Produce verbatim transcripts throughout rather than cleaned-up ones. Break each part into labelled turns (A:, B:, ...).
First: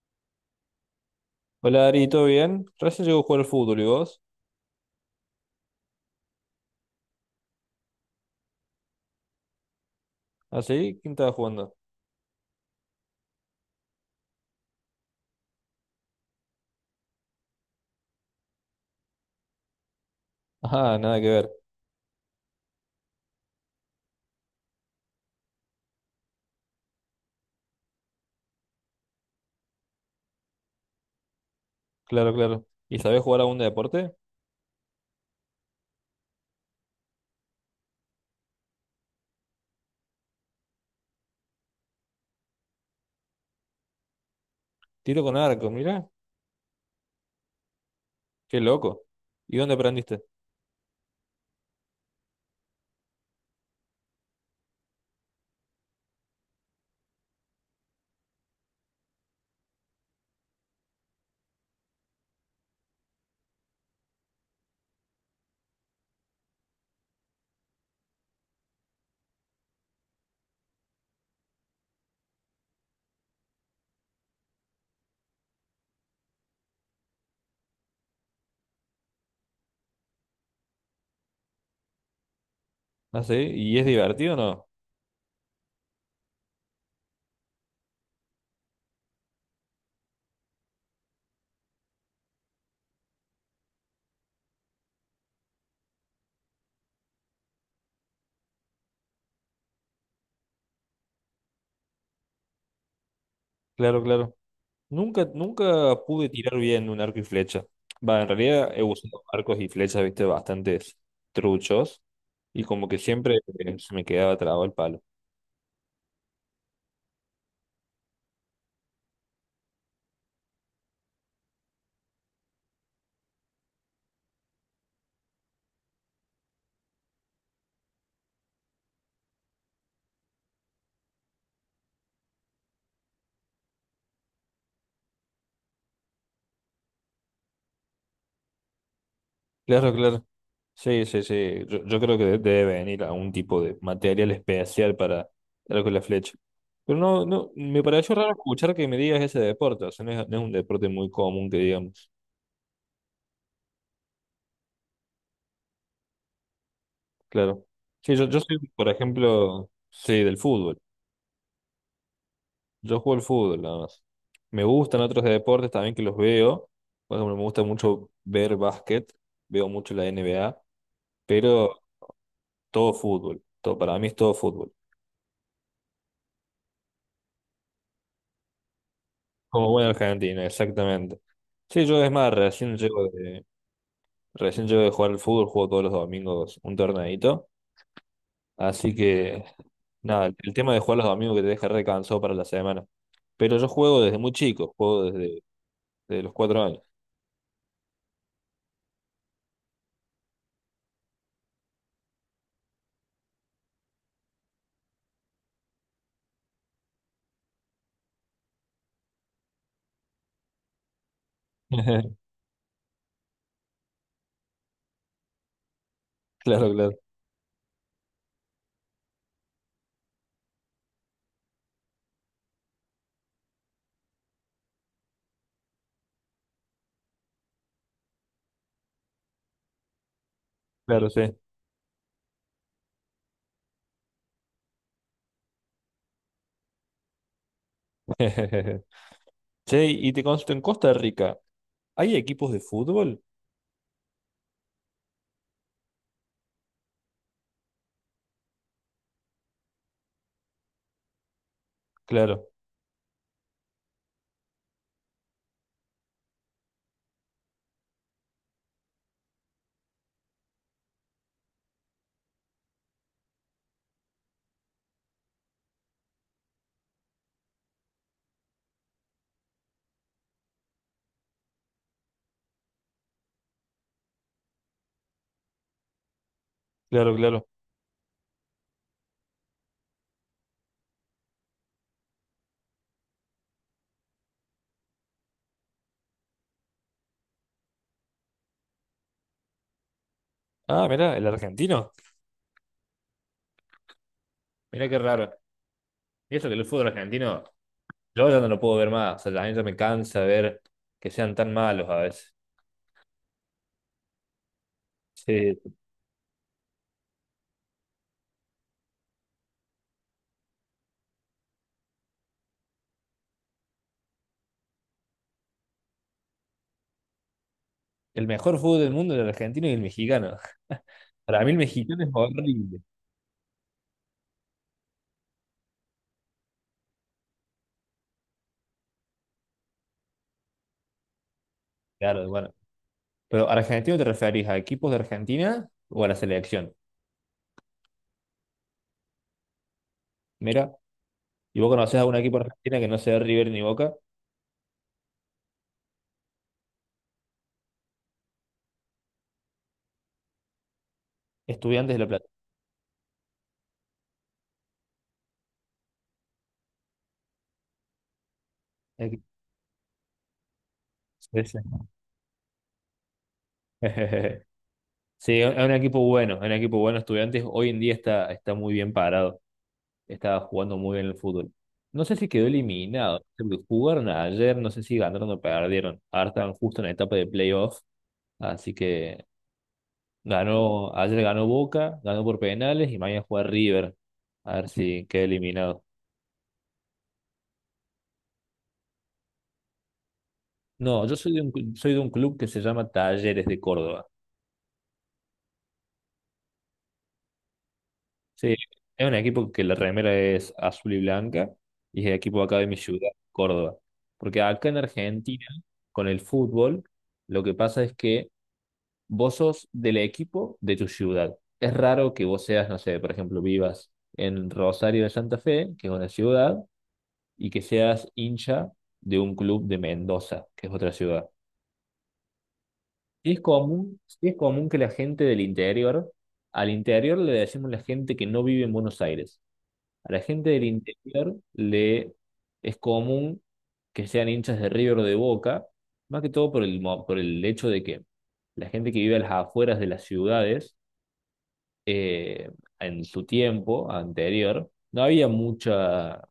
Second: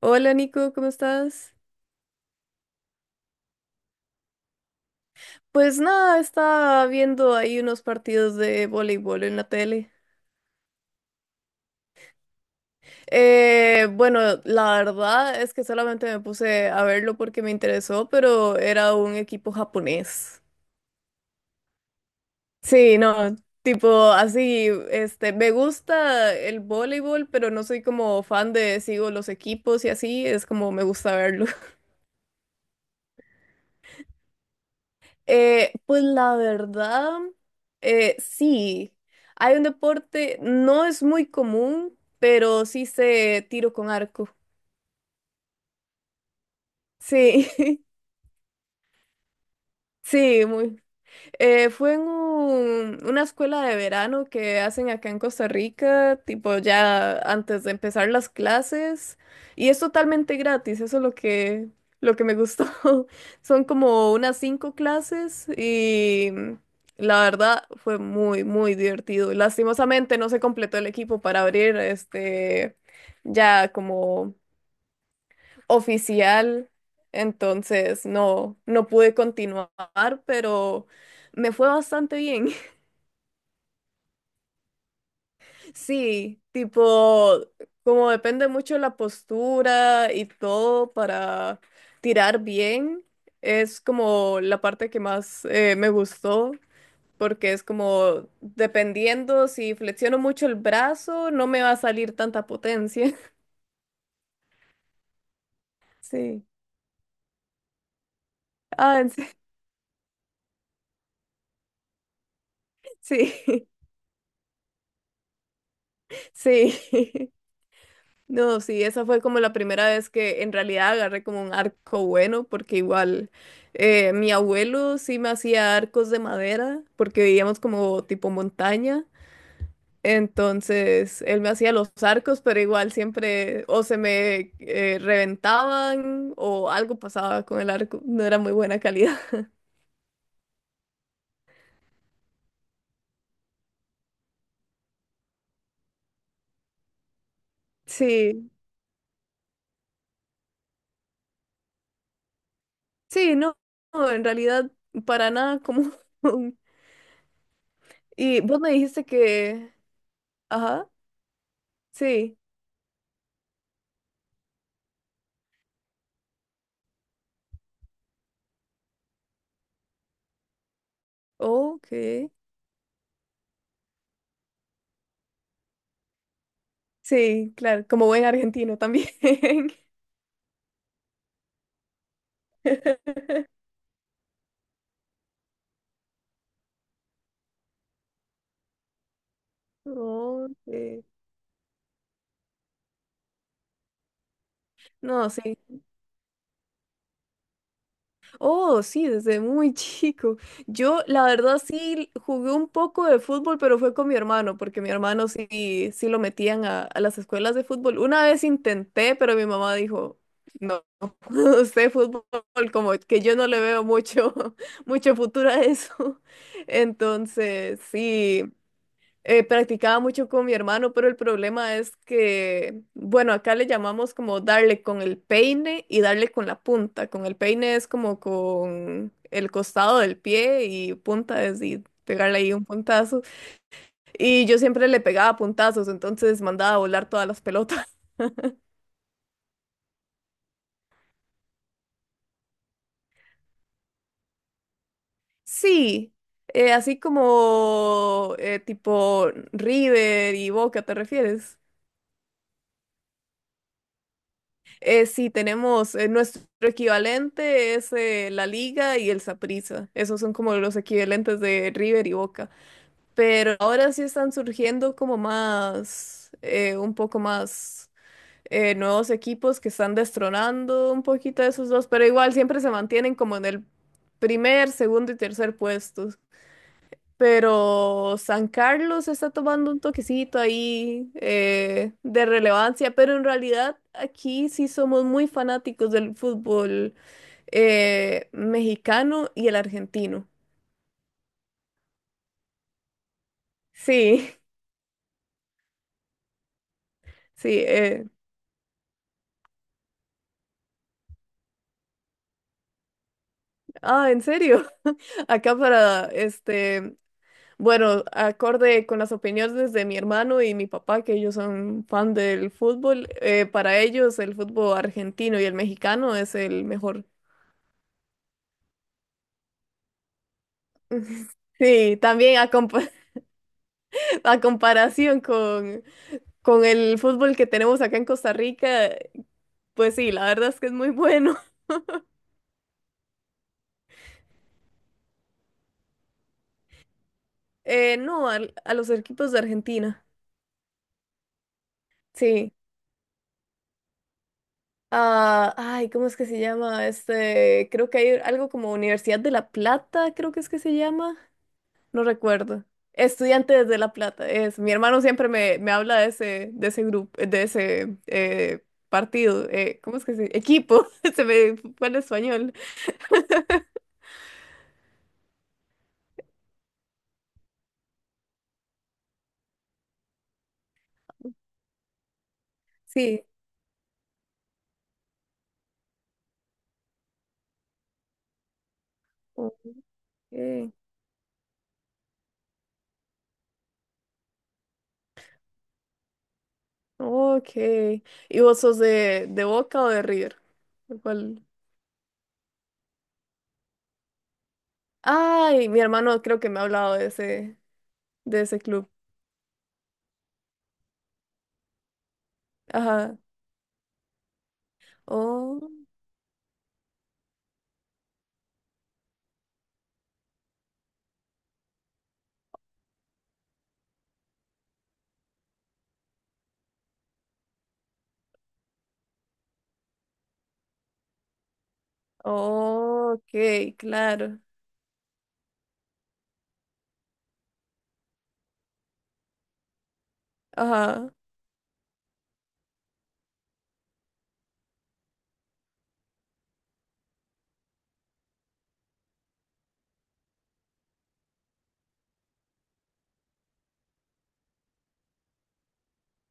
A: Hola Nico, ¿cómo estás?
B: Hola Ari, ¿todo bien? Recién llegó a jugar al fútbol, ¿y vos?
A: Pues nada, estaba viendo ahí unos partidos de voleibol en la tele.
B: ¿Ah, sí? ¿Quién estaba jugando?
A: Eh, bueno, la verdad es que solamente me puse a verlo porque me interesó, pero era un equipo japonés.
B: Ajá, nada que ver.
A: Sí, no, tipo así, este, me gusta el voleibol, pero no soy como fan de sigo los equipos y así, es como me gusta verlo.
B: Claro, claro. ¿Y sabés jugar algún deporte?
A: Eh, pues la verdad, eh, sí, hay un deporte, no es muy común, pero sí sé tiro con arco.
B: Tiro con arco, mira.
A: Sí,
B: Qué loco. ¿Y dónde aprendiste?
A: sí, muy, Eh, fue en un- una escuela de verano que hacen acá en Costa Rica, tipo ya antes de empezar las clases, y es totalmente gratis, eso es lo que, lo que me gustó. Son como unas cinco clases y mm, la verdad fue muy, muy divertido. Lastimosamente no se completó el equipo para abrir este ya como oficial, entonces no, no pude continuar, pero me fue bastante bien.
B: Ah, sí. ¿Y es divertido o no?
A: Sí, tipo, como depende mucho de la postura y todo para tirar bien, es como la parte que más eh, me gustó. Porque es como, dependiendo si flexiono mucho el brazo, no me va a salir tanta potencia.
B: Claro, claro. Nunca, nunca pude
A: Sí.
B: tirar bien un arco y flecha. Va, en realidad he
A: Ah, en
B: usado
A: se-
B: arcos y flechas, viste, bastantes truchos. Y como que
A: sí,
B: siempre eh, se me quedaba trabado el palo.
A: sí. No, sí, esa fue como la primera vez que en realidad agarré como un arco bueno, porque igual eh, mi abuelo sí me hacía arcos de madera, porque vivíamos como tipo montaña, entonces él me hacía los arcos, pero igual siempre o se me eh, reventaban o algo pasaba con el arco, no era muy buena calidad.
B: Claro, claro. Sí, sí, sí. Yo, yo creo que de- debe venir algún tipo de material especial para algo con la flecha. Pero no, no, me pareció raro
A: Sí,
B: escuchar que me digas ese deporte. O sea, no es, no es un deporte muy común que digamos.
A: sí, no, no, en realidad para nada como... un-
B: Claro. Sí, yo, yo
A: Y
B: soy,
A: vos me
B: por
A: dijiste
B: ejemplo,
A: que...
B: sí, del fútbol.
A: Ajá, sí,
B: Yo juego al fútbol nada más. Me gustan otros deportes también que los veo. Por ejemplo, me gusta mucho ver básquet. Veo mucho la N B A. Pero
A: ok.
B: todo fútbol. Todo, para mí es todo fútbol.
A: Sí, claro, como buen argentino también.
B: Como buen argentino exactamente. Sí, yo es más, recién llego de, recién llego de jugar al fútbol, juego todos los domingos un torneito. Así que, nada, el,
A: Oh,
B: el tema de jugar
A: sí.
B: los domingos que te deja recansado para la semana. Pero yo juego desde muy chico, juego
A: No,
B: desde,
A: sí.
B: desde los cuatro años.
A: Oh, sí, desde muy chico. Yo, la verdad, sí jugué un poco de fútbol, pero fue con mi hermano, porque mi hermano sí, sí lo metían a, a las escuelas de fútbol. Una vez intenté, pero mi mamá dijo, no, usted fútbol, como que yo no le veo mucho, mucho futuro a eso.
B: Claro, claro,
A: Entonces, sí. Eh, practicaba mucho con mi hermano, pero el problema es que, bueno, acá le llamamos como darle con el peine y darle con la punta. Con el peine es como con el costado del pie y
B: claro, sí.
A: punta es y pegarle ahí un puntazo. Y yo siempre le pegaba puntazos, entonces mandaba a volar todas las pelotas.
B: Che, y te consulto, en Costa Rica, ¿hay equipos de fútbol?
A: Sí, eh, así como eh, tipo River y Boca, ¿te refieres?
B: Claro,
A: Eh, sí, tenemos eh, nuestro equivalente es eh, la Liga y el Saprissa. Esos son como los equivalentes de River y Boca. Pero ahora sí están surgiendo como más, eh, un poco más eh, nuevos equipos que están destronando un poquito a esos dos, pero igual siempre se mantienen como en el primer, segundo y tercer puesto.
B: claro, claro.
A: Pero San Carlos está tomando un toquecito ahí eh, de relevancia, pero en realidad aquí sí somos muy fanáticos del fútbol eh, mexicano y el argentino.
B: Ah, mirá, el argentino.
A: Sí,
B: Mirá qué raro. Y eso que el fútbol argentino,
A: sí. eh,
B: yo ya no lo puedo ver más. O sea, la neta me cansa ver que sean tan malos a veces.
A: Ah, ¿en serio? Acá
B: Sí,
A: para, este, bueno, acorde con las opiniones de mi hermano y mi papá, que ellos son fan del fútbol, eh, para ellos el fútbol argentino y el mexicano es el mejor.
B: el mejor fútbol del mundo era el argentino y el mexicano. Para mí el
A: Sí,
B: mexicano es
A: también a,
B: horrible.
A: compa- a comparación con, con el fútbol que tenemos acá en Costa Rica, pues sí, la verdad es que es muy bueno.
B: Claro, bueno. Pero argentino te referís a equipos de Argentina o a la selección.
A: Eh, no, al- a, los equipos de Argentina,
B: Mira, y vos conocés a un equipo de
A: sí.
B: Argentina que no sea River ni Boca.
A: Ah, ay, ¿cómo es que se llama? Este, creo que hay algo como Universidad de La Plata, creo que es que se llama.
B: Estudiantes de
A: No
B: La Plata.
A: recuerdo. Estudiantes de La Plata, es. Mi hermano siempre me, me habla de ese, de ese grupo, de ese eh,
B: Equi-
A: partido. Eh, ¿cómo es que se? Equipo, se
B: Sí,
A: me
B: sí.
A: fue el español.
B: Sí, es un equipo bueno, es un equipo bueno, Estudiantes hoy en día está, está muy bien parado. Estaba jugando muy bien el fútbol. No sé si quedó eliminado,
A: Sí.
B: porque jugaron ayer, no sé si ganaron o perdieron. Ahora están justo en la etapa de playoff, así que
A: Ok.
B: ganó, ayer ganó Boca, ganó por penales y mañana juega River, a ver si queda eliminado.
A: Ok. ¿Y vos sos de, de Boca o de River? ¿De
B: No, yo soy de
A: cuál?
B: un, cl- soy de un club que se llama Talleres de Córdoba.
A: Ay, mi hermano creo que me ha hablado de ese, de
B: Sí,
A: ese club.
B: es un equipo que la remera es azul y blanca y es el equipo acá de mi ciudad,
A: Ajá.
B: Córdoba. Porque acá en Argentina,
A: Oh,
B: con el fútbol, lo que pasa es que vos sos del equipo de tu ciudad. Es raro que vos seas, no sé, por ejemplo, vivas en Rosario de Santa Fe, que es una ciudad, y que seas hincha de un club de Mendoza, que es otra ciudad. Sí es
A: ok,
B: común, sí es
A: claro.
B: común que la gente del interior, al interior le decimos la gente que no vive en Buenos Aires. A la gente del
A: Ajá.
B: interior le es común que sean hinchas de River o de Boca, más que todo por el, mo- por el hecho de que la gente que vive a las afueras de las ciudades eh, en su tiempo anterior, no había mucha,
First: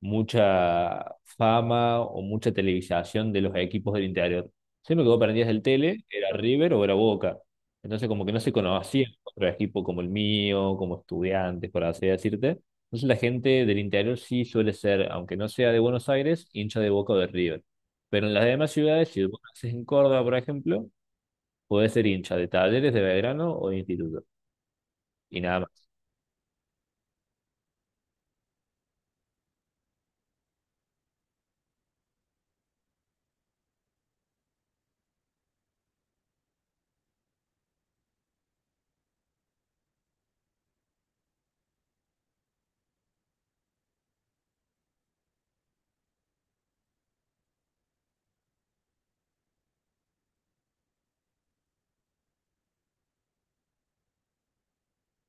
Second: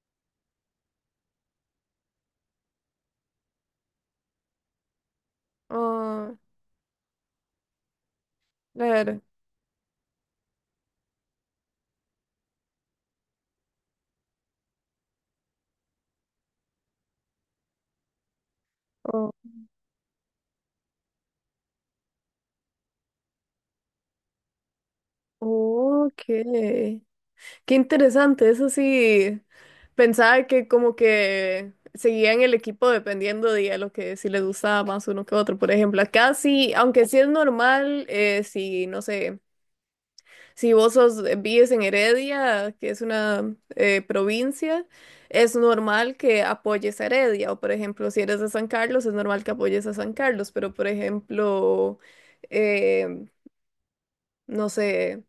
B: mucha fama o mucha televisación de los equipos del interior. Siempre que vos prendías el tele, era
A: Oh,
B: River o era Boca. Entonces como que no se conocía
A: claro.
B: otro equipo como el mío, como estudiantes, por así decirte. Entonces la gente del interior sí suele ser, aunque no sea de Buenos Aires, hincha de Boca o de River. Pero en las demás ciudades, si vos naces en Córdoba, por ejemplo, podés ser hincha de Talleres, de Belgrano o de Instituto. Y nada
A: Oh, ok. Qué interesante, eso sí, pensaba que como que seguían el equipo dependiendo de a lo que si les gustaba más uno que otro. Por ejemplo, acá sí, aunque sí es normal, eh, si no sé, si vos sos, eh, vives en Heredia, que es una eh, provincia, es normal que apoyes a Heredia. O por ejemplo, si eres de San Carlos, es normal que apoyes a San Carlos. Pero por ejemplo, eh, no sé.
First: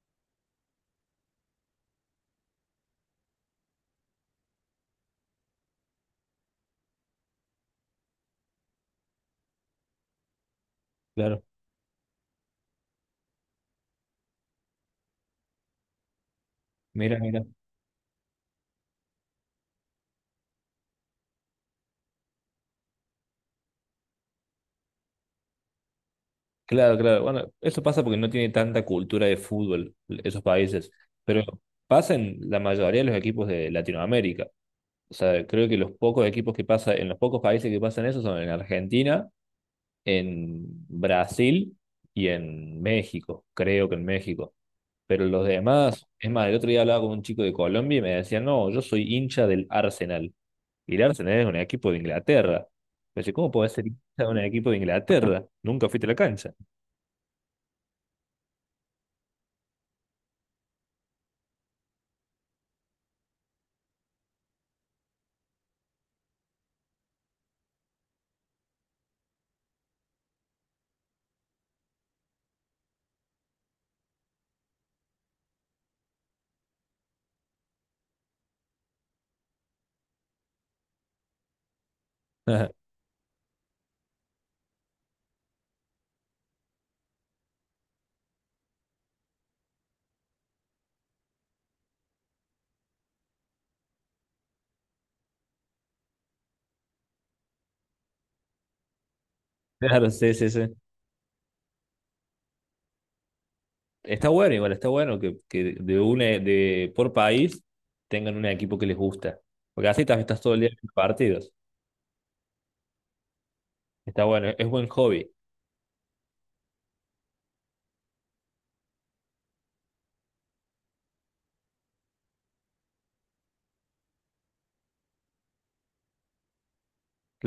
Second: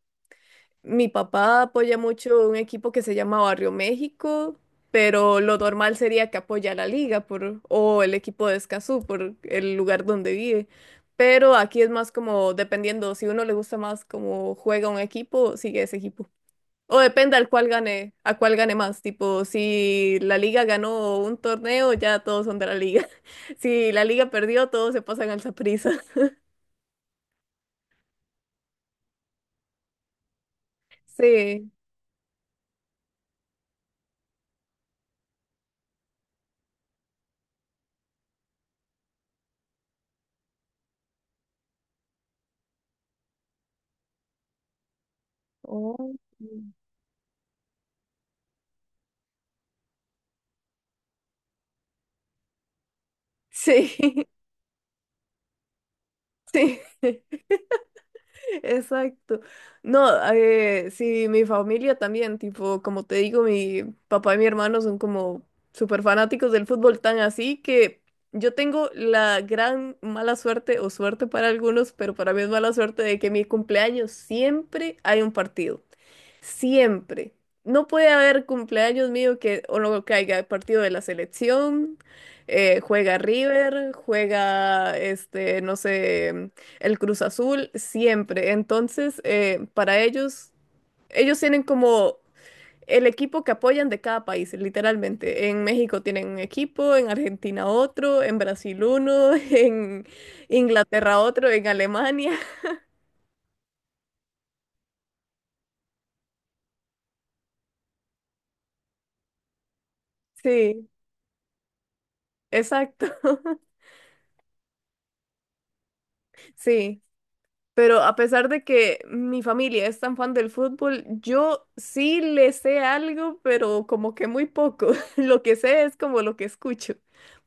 A: Mi papá apoya mucho un equipo que se llama Barrio México, pero lo normal sería que apoya la liga por, o el equipo de Escazú por el lugar donde vive.
B: más.
A: Pero aquí es más como dependiendo, si uno le gusta más como juega un equipo, sigue ese equipo. O
B: Mira,
A: depende
B: mira.
A: al cual gane, a cuál gane más. Tipo, si la liga ganó un torneo, ya todos son de la liga. Si la liga perdió, todos se pasan al Saprissa.
B: Claro, claro. Bueno, eso pasa porque no tiene tanta cultura de fútbol esos países, pero
A: Sí.
B: pasa en la mayoría de los equipos de Latinoamérica. O sea, creo que los pocos equipos que pasa, en los pocos países que pasan eso son en Argentina, en Brasil y en México, creo que en México. Pero los demás,
A: Oh.
B: es más, el otro día hablaba con un chico de Colombia y me decía, no, yo soy hincha del Arsenal. Y el Arsenal es un equipo de Inglaterra. Me dice, ¿cómo podés ser hincha
A: Sí.
B: de un equipo de Inglaterra? Nunca fuiste a la cancha.
A: Exacto. No, eh, sí, mi familia también, tipo, como te digo, mi papá y mi hermano son como súper fanáticos del fútbol, tan así que yo tengo la gran mala suerte, o suerte para algunos, pero para mí es mala suerte de que mi cumpleaños siempre hay un partido. Siempre. No puede haber cumpleaños mío que o no caiga partido de la selección, eh, juega River, juega este, no sé, el Cruz Azul, siempre. Entonces, eh, para ellos, ellos tienen como el equipo que apoyan de cada país, literalmente. En México tienen un equipo, en Argentina otro, en Brasil uno, en
B: Claro, sí, sí, sí.
A: Inglaterra otro, en Alemania.
B: Está bueno, igual, está bueno que, que de una, de por país tengan un equipo que les gusta. Porque así también estás todo el día
A: Sí,
B: en partidos.
A: exacto.
B: Está bueno, es buen hobby.
A: Sí. Pero a pesar de que mi familia es tan fan del fútbol, yo sí le sé algo, pero como que muy poco. Lo que sé es como lo que escucho.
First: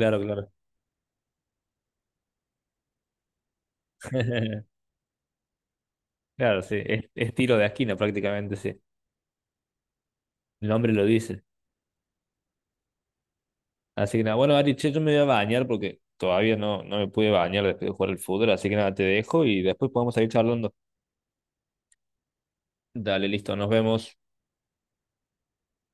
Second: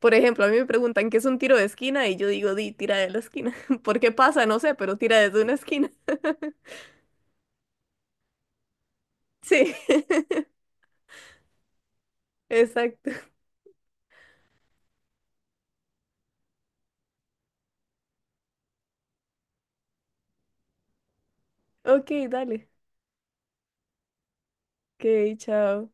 A: Por ejemplo, a
B: claro.
A: mí me preguntan qué es un tiro de esquina y yo digo, di, tira de la esquina. ¿Por qué pasa? No sé, pero tira desde una esquina.
B: Claro, sí. Es, es tiro de esquina prácticamente, sí.
A: Sí,
B: El nombre lo dice.
A: exacto.
B: Así que nada, bueno, Ari, che, yo me voy a bañar porque todavía no, no me pude bañar después de jugar el fútbol. Así que nada, te dejo y después podemos seguir charlando.
A: Ok, dale.
B: Dale, listo, nos vemos.
A: Ok, chao.